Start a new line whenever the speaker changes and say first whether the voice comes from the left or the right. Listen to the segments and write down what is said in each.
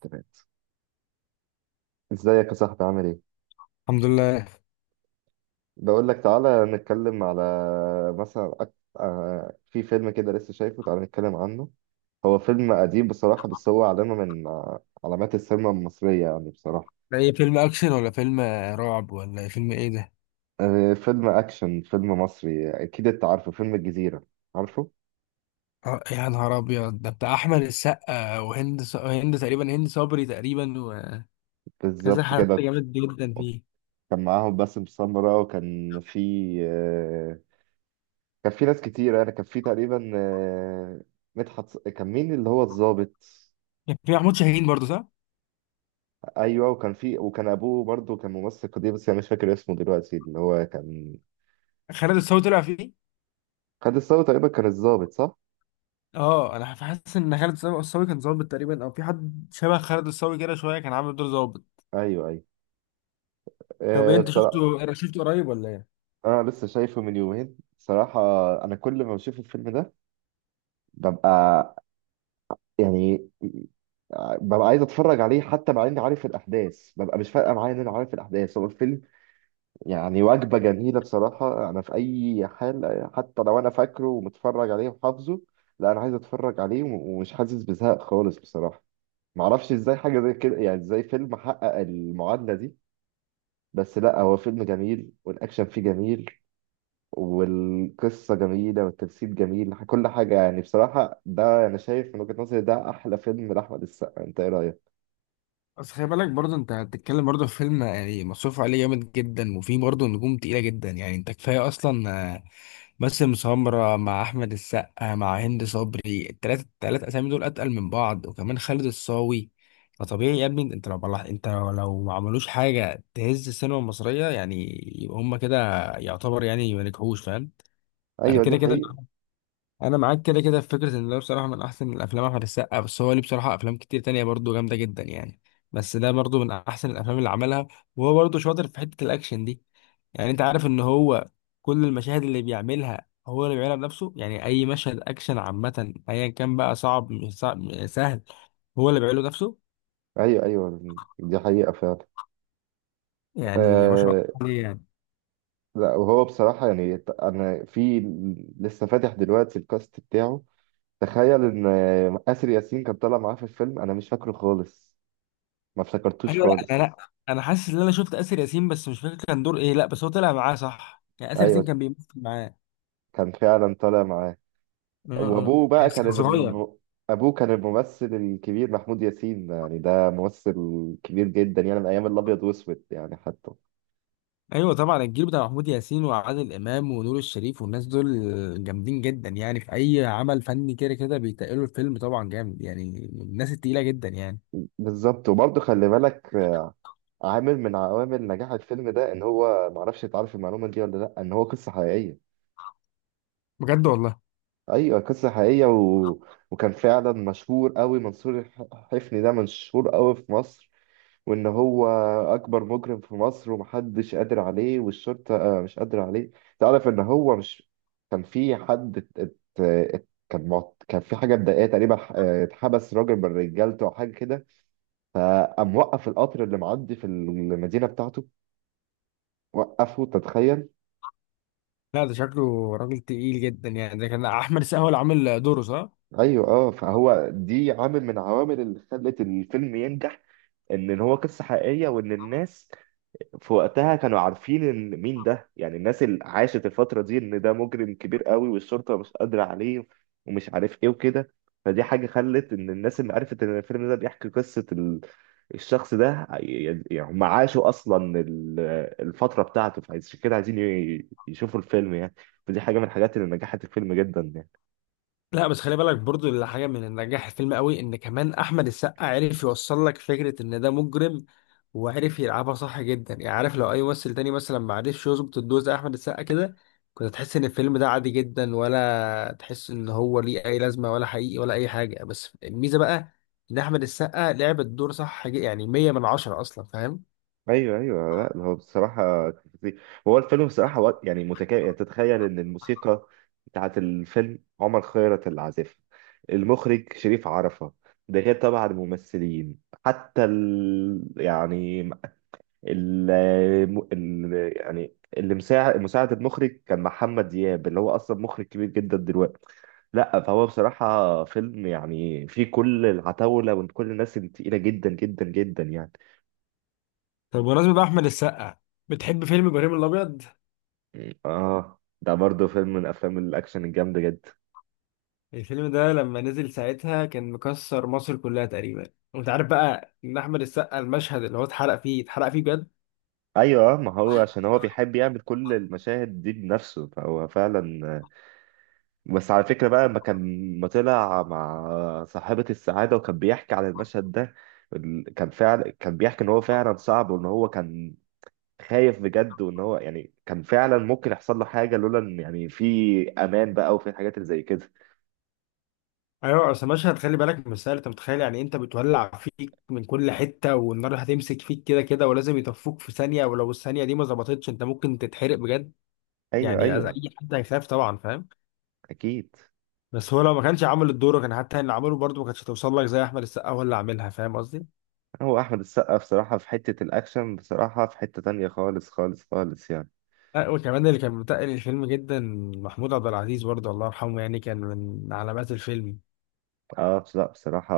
right: تمام. ازيك يا صاحبي؟ عامل ايه؟
left: الحمد لله.
right: بقول لك تعالى نتكلم على مثلا أك... آه في فيلم كده لسه شايفه، تعالى نتكلم عنه. هو فيلم قديم بصراحة، بس هو علامة من علامات السينما المصرية يعني بصراحة.
left: ده ايه، فيلم اكشن ولا فيلم رعب ولا ايه؟ فيلم ايه ده؟
right: فيلم أكشن، فيلم مصري، أكيد أنت عارفه، فيلم الجزيرة. عارفه.
left: يا نهار ابيض، ده بتاع احمد السقا وهند ص... هند تقريبا هند صبري تقريبا. وكذا
right: بالظبط
left: حد
right: كده.
left: جامد جدا فيه.
right: كان معاهم باسم سمرة، وكان في، آه كان في ناس كتير. يعني كان في تقريبا كان مين اللي هو الضابط؟
left: كان في محمود شاهين برضه، صح؟
right: ايوه، وكان في، وكان ابوه برضه كان ممثل قديم بس انا مش فاكر اسمه دلوقتي، اللي هو كان
left: خالد الصاوي طلع فيه.
right: خد الثوره تقريبا، كان الضابط صح؟
left: اه، انا حاسس ان خالد الصاوي كان ظابط تقريبا، او في حد شبه خالد الصاوي كده شويه كان عامل دور ظابط.
right: ايوه ايوه.
left: طب إيه، انت
right: بصراحه
left: شفته قريب ولا ايه؟
right: انا لسه شايفه من يومين بصراحه. انا كل ما بشوف الفيلم ده ببقى، يعني ببقى عايز اتفرج عليه حتى مع اني عارف الاحداث. ببقى مش فارقه معايا ان انا عارف الاحداث، هو الفيلم يعني وجبه جميله بصراحه انا، في اي حال حتى لو انا فاكره ومتفرج عليه وحافظه، لا انا عايز اتفرج عليه ومش حاسس بزهق خالص بصراحه. معرفش ازاي حاجة زي كده، يعني ازاي فيلم حقق المعادلة دي؟ بس لا، هو فيلم جميل والأكشن فيه جميل والقصة جميلة والتمثيل جميل، كل حاجة يعني بصراحة. ده أنا شايف من وجهة نظري ده أحلى فيلم لأحمد السقا، أنت إيه رأيك؟
left: بس خلي بالك، برضه انت هتتكلم برضه في فيلم يعني مصروف عليه جامد جدا، وفيه برضه نجوم تقيلة جدا. يعني انت كفاية اصلا، آه، باسم سمرة مع احمد السقا مع هند صبري، التلاتة التلات اسامي دول اتقل من بعض، وكمان خالد الصاوي. فطبيعي يا ابني، انت لو ما عملوش حاجة تهز السينما المصرية، يعني يبقى هما كده يعتبر يعني ما نجحوش، فاهم. انا
right: أيوه دي
left: كده كده،
right: حقيقة.
left: انا معاك كده كده في فكره ان ده بصراحه من احسن الافلام احمد السقا. بس هو ليه بصراحه افلام كتير تانية برضو جامده جدا يعني، بس ده برضو من احسن الافلام اللي عملها. وهو برضو شاطر في حته الاكشن دي. يعني انت عارف ان هو كل المشاهد اللي بيعملها هو اللي بيعملها بنفسه، يعني اي مشهد اكشن عامه، ايا كان بقى صعب مش صعب مش سهل، هو اللي بيعمله بنفسه.
right: أيوه أيوه، دي حقيقة فعلا.
left: يعني ما شاء الله
right: آه.
left: عليه يعني.
right: لا وهو بصراحة يعني أنا، في، لسه فاتح دلوقتي الكاست بتاعه. تخيل إن آسر ياسين كان طالع معاه في الفيلم، أنا مش فاكره خالص، ما افتكرتوش
left: ايوه. لا، انا
right: خالص.
left: لا انا حاسس ان انا شفت اسر ياسين، بس مش فاكر كان دور ايه. لا بس هو طلع معاه صح، يعني اسر ياسين
right: ايوه،
left: كان بيمثل معاه.
right: كان فعلا طالع معاه.
left: اه. اه،
right: وابوه بقى
left: بس
right: كان
left: كان صغير.
right: ابوه كان الممثل الكبير محمود ياسين، يعني ده ممثل كبير جدا يعني من ايام الابيض واسود يعني حتى.
left: ايوه طبعا، الجيل بتاع محمود ياسين وعادل امام ونور الشريف والناس دول جامدين جدا، يعني في اي عمل فني كده كده بيتقلوا الفيلم، طبعا جامد يعني من الناس التقيله جدا يعني.
right: بالظبط. وبرضه خلي بالك، عامل من عوامل نجاح الفيلم ده ان هو، معرفش انت عارف المعلومه دي ولا لا، ان هو قصه حقيقيه.
left: بجد والله؟
right: ايوه قصه حقيقيه، وكان فعلا مشهور قوي، منصور حفني، ده مشهور قوي في مصر. وان هو اكبر مجرم في مصر ومحدش قادر عليه، والشرطه مش قادره عليه. تعرف ان هو مش، كان في حد كان في حاجه مضايقاه تقريبا، اتحبس راجل من رجالته او حاجه كده، فقام وقف القطر اللي معدي في المدينه بتاعته، وقفه، تتخيل.
left: لا، ده شكله راجل تقيل جدا يعني. ده كان احمد السقا هو اللي عامل دوره، صح؟
right: ايوه. اه، فهو دي عامل من عوامل اللي خلت الفيلم ينجح، ان هو قصه حقيقيه، وان الناس في وقتها كانوا عارفين ان مين ده، يعني الناس اللي عاشت الفترة دي، ان ده مجرم كبير قوي والشرطة مش قادرة عليه ومش عارف ايه وكده. فدي حاجة خلت ان الناس اللي عرفت ان الفيلم ده بيحكي قصة الشخص ده يعني هم عاشوا اصلا الفترة بتاعته، فعشان كده عايزين يشوفوا الفيلم يعني. فدي حاجة من الحاجات اللي نجحت الفيلم جدا يعني.
left: لا بس خلي بالك برضو، اللي حاجه من اللي نجح الفيلم قوي ان كمان احمد السقا عرف يوصل لك فكره ان ده مجرم، وعرف يلعبها صح جدا. يعني عارف، لو اي ممثل تاني مثلا ما عرفش يظبط الدور زي احمد السقا كده، كنت تحس ان الفيلم ده عادي جدا، ولا تحس ان هو ليه اي لازمه ولا حقيقي ولا اي حاجه. بس الميزه بقى ان احمد السقا لعب الدور صح، يعني 100 من 10 اصلا، فاهم.
right: ايوه ايوه، لا هو بصراحه كان فظيع. هو الفيلم بصراحه وقت يعني متكامل. يعني تتخيل ان الموسيقى بتاعت الفيلم عمر خيرت اللي عازفها، المخرج شريف عرفة، ده غير طبعا الممثلين، حتى يعني ال... يعني اللي مساعد المخرج كان محمد دياب اللي هو اصلا مخرج كبير جدا دلوقتي. لا فهو بصراحه فيلم يعني فيه كل العتاوله وكل الناس التقيله جدا جدا جدا يعني.
left: طب بمناسبة بقى احمد السقا، بتحب فيلم ابراهيم الابيض؟
right: اه ده برضه فيلم من افلام الاكشن الجامده جدا.
left: الفيلم ده لما نزل ساعتها كان مكسر مصر كلها تقريبا. وانت عارف بقى ان احمد السقا المشهد اللي هو اتحرق فيه، اتحرق فيه بجد.
right: ايوه ما هو عشان هو بيحب يعمل كل المشاهد دي بنفسه، فهو فعلا. بس على فكره بقى لما كان، ما طلع مع صاحبه السعاده وكان بيحكي عن المشهد ده، كان فعلا كان بيحكي ان هو فعلا صعب، وان هو كان خايف بجد، وان هو يعني كان فعلا ممكن يحصل له حاجه لولا ان يعني في امان بقى وفي الحاجات اللي زي كده.
left: ايوه، اصل مشهد خلي بالك مش سهل. انت متخيل يعني، انت بتولع فيك من كل حته، والنار هتمسك فيك كده كده، ولازم يطفوك في ثانيه، ولو الثانيه دي ما ظبطتش انت ممكن تتحرق بجد.
right: ايوه
left: يعني
right: ايوه.
left: اي حد هيخاف طبعا، فاهم.
right: اكيد.
left: بس هو لو ما كانش عامل الدور، كان حتى اللي عمله برضه ما كانتش هتوصل لك زي احمد السقا هو اللي عاملها، فاهم قصدي؟
right: هو احمد السقا بصراحه في حته الاكشن بصراحه في حته تانية خالص خالص خالص يعني.
left: لا، وكمان اللي كان متقل الفيلم جدا محمود عبد العزيز برضه، الله يرحمه، يعني كان من علامات الفيلم.
right: اه لا بصراحه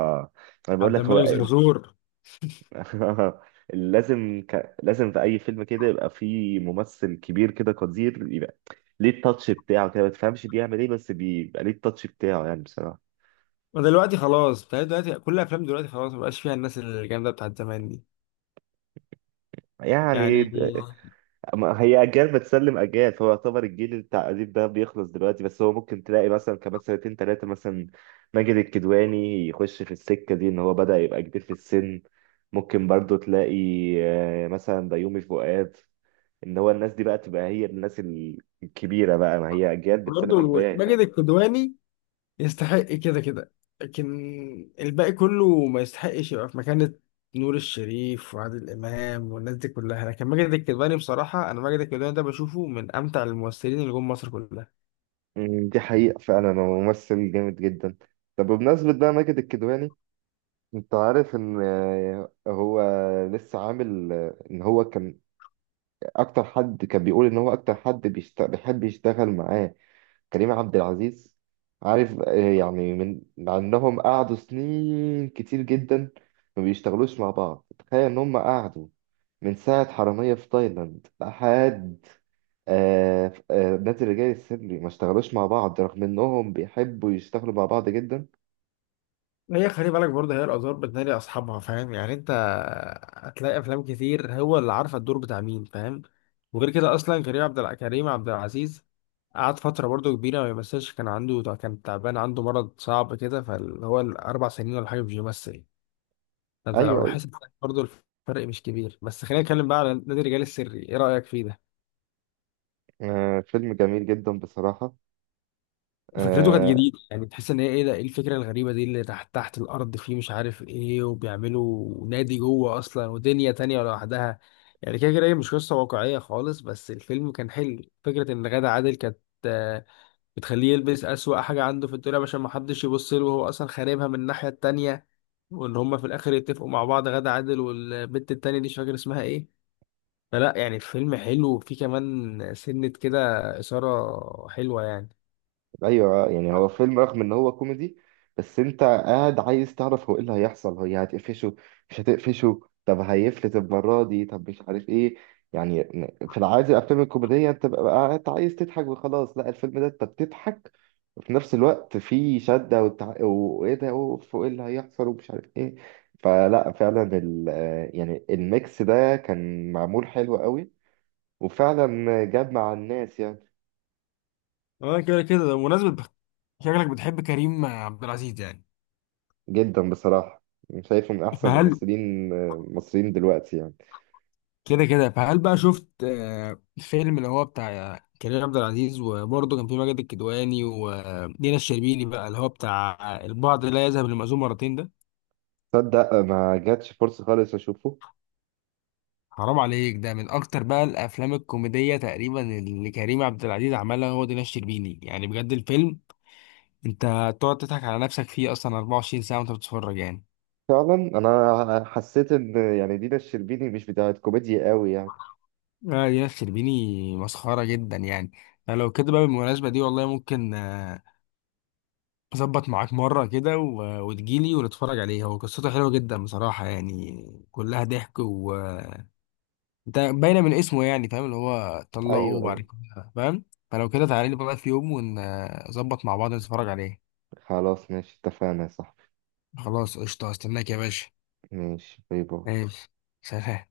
right: انا بقول
left: عبد
right: لك هو
left: الملك زرزور.
right: لازم لازم في اي فيلم كده يبقى فيه ممثل كبير كده قدير، يبقى ليه التاتش بتاعه كده، ما تفهمش بيعمل ايه بس بيبقى ليه التاتش بتاعه يعني بصراحه.
left: ودلوقتي خلاص، بتهيألي دلوقتي كل الافلام دلوقتي خلاص ما بقاش فيها الناس الجامده بتاعت زمان دي يعني.
right: يعني أما هي أجيال بتسلم أجيال، فهو يعتبر الجيل بتاع أديب ده بيخلص دلوقتي، بس هو ممكن تلاقي مثلا كمان سنتين تلاتة مثلا ماجد الكدواني يخش في السكة دي، إن هو بدأ يبقى كبير في السن. ممكن برضو تلاقي مثلا بيومي فؤاد، إن هو الناس دي بقى تبقى هي الناس الكبيرة بقى، ما هي أجيال بتسلم
left: برضه
right: أجيال يعني.
left: ماجد الكدواني يستحق كده كده، لكن الباقي كله ما يستحقش يبقى في مكانة نور الشريف وعادل إمام والناس دي كلها. لكن ماجد الكدواني بصراحة، أنا ماجد الكدواني ده بشوفه من أمتع الممثلين اللي جم مصر كلها.
right: دي حقيقة فعلا، هو ممثل جامد جدا. طب بمناسبة بقى ماجد الكدواني، انت عارف ان هو لسه عامل، ان هو كان اكتر حد كان بيقول ان هو اكتر حد بيحب يشتغل معاه كريم عبد العزيز. عارف يعني من، مع انهم قعدوا سنين كتير جدا ما بيشتغلوش مع بعض. تخيل ان هم قعدوا من ساعة حرامية في تايلاند لحد نادي الرجال السري ما اشتغلوش مع بعض، رغم انهم بيحبوا يشتغلوا مع بعض جدا.
left: هي خلي بالك برضه، هي الآثار بتنادي أصحابها، فاهم يعني. أنت هتلاقي أفلام كتير هو اللي عارفة الدور بتاع مين، فاهم. وغير كده أصلا كريم عبد العزيز قعد فترة برضه كبيرة ما بيمثلش. كان تعبان، عنده مرض صعب كده، فاللي هو الأربع سنين ولا حاجة مش بيمثل. أنت لو
right: ايوه ايوه.
left: لاحظت برضه الفرق مش كبير. بس خلينا نتكلم بقى على نادي الرجال السري، إيه رأيك فيه ده؟
right: فيلم جميل جدا بصراحة.
left: فكرته كانت
right: آه،
left: جديدة، يعني تحس ان هي ايه ده، ايه الفكرة الغريبة دي اللي تحت تحت الارض، فيه مش عارف ايه، وبيعملوا نادي جوه اصلا ودنيا تانية لوحدها. يعني كده كده هي مش قصة واقعية خالص، بس الفيلم كان حلو. فكرة ان غادة عادل كانت، آه، بتخليه يلبس اسوأ حاجة عنده في الدنيا عشان محدش يبص له، وهو اصلا خاربها من الناحية التانية، وان هما في الاخر يتفقوا مع بعض، غادة عادل والبنت التانية دي مش فاكر اسمها ايه. فلا يعني الفيلم حلو، وفيه كمان سنة كده إثارة حلوة يعني.
right: ايوه يعني هو فيلم رغم ان هو كوميدي بس انت قاعد عايز تعرف هو ايه اللي هيحصل، هي هتقفشه مش هتقفشه، طب هيفلت المره دي، طب مش عارف ايه. يعني في العادي الافلام الكوميديه انت بقى قاعد عايز تضحك وخلاص، لا الفيلم ده انت بتضحك وفي نفس الوقت في شده وايه ده، اوف، وايه اللي هيحصل ومش عارف ايه. فلا فعلا يعني الميكس ده كان معمول حلو قوي وفعلا جاب مع الناس يعني.
left: اه كده كده بمناسبة، شكلك بتحب كريم عبد العزيز يعني.
right: جدا بصراحة، شايفه من أحسن
left: فهل
right: الممثلين المصريين دلوقتي يعني.
left: كده كده، فهل بقى شفت الفيلم اللي هو بتاع كريم عبد العزيز، وبرضه كان في ماجد الكدواني ودينا الشربيني، بقى اللي هو بتاع البعض لا يذهب للمأذون مرتين ده؟
right: تصدق ما جاتش فرصة خالص أشوفه.
left: حرام عليك، ده من اكتر بقى الافلام الكوميدية تقريبا اللي كريم عبد العزيز عملها هو دينا الشربيني. يعني بجد الفيلم، انت تقعد تضحك على نفسك فيه اصلا 24 ساعة وانت بتتفرج يعني.
right: فعلا أنا حسيت إن يعني دينا الشربيني مش بتاعت كوميديا قوي يعني.
left: دينا الشربيني مسخرة جدا يعني. فلو كده بقى بالمناسبة دي، والله ممكن اظبط معاك مره كده وتجيلي ونتفرج عليه. هو قصته حلوه جدا بصراحه يعني، كلها ضحك، و ده باينه من اسمه يعني، فاهم، اللي هو طلقه
right: أيوه
left: وبعد
right: أيوه.
left: كده، فاهم. فلو كده تعالى لي بقى في يوم، ونظبط مع بعض نتفرج عليه.
right: خلاص ماشي، اتفقنا يا صاحبي.
left: خلاص قشطه، استناك يا باشا.
right: ماشي، باي باي.
left: ماشي، سلام.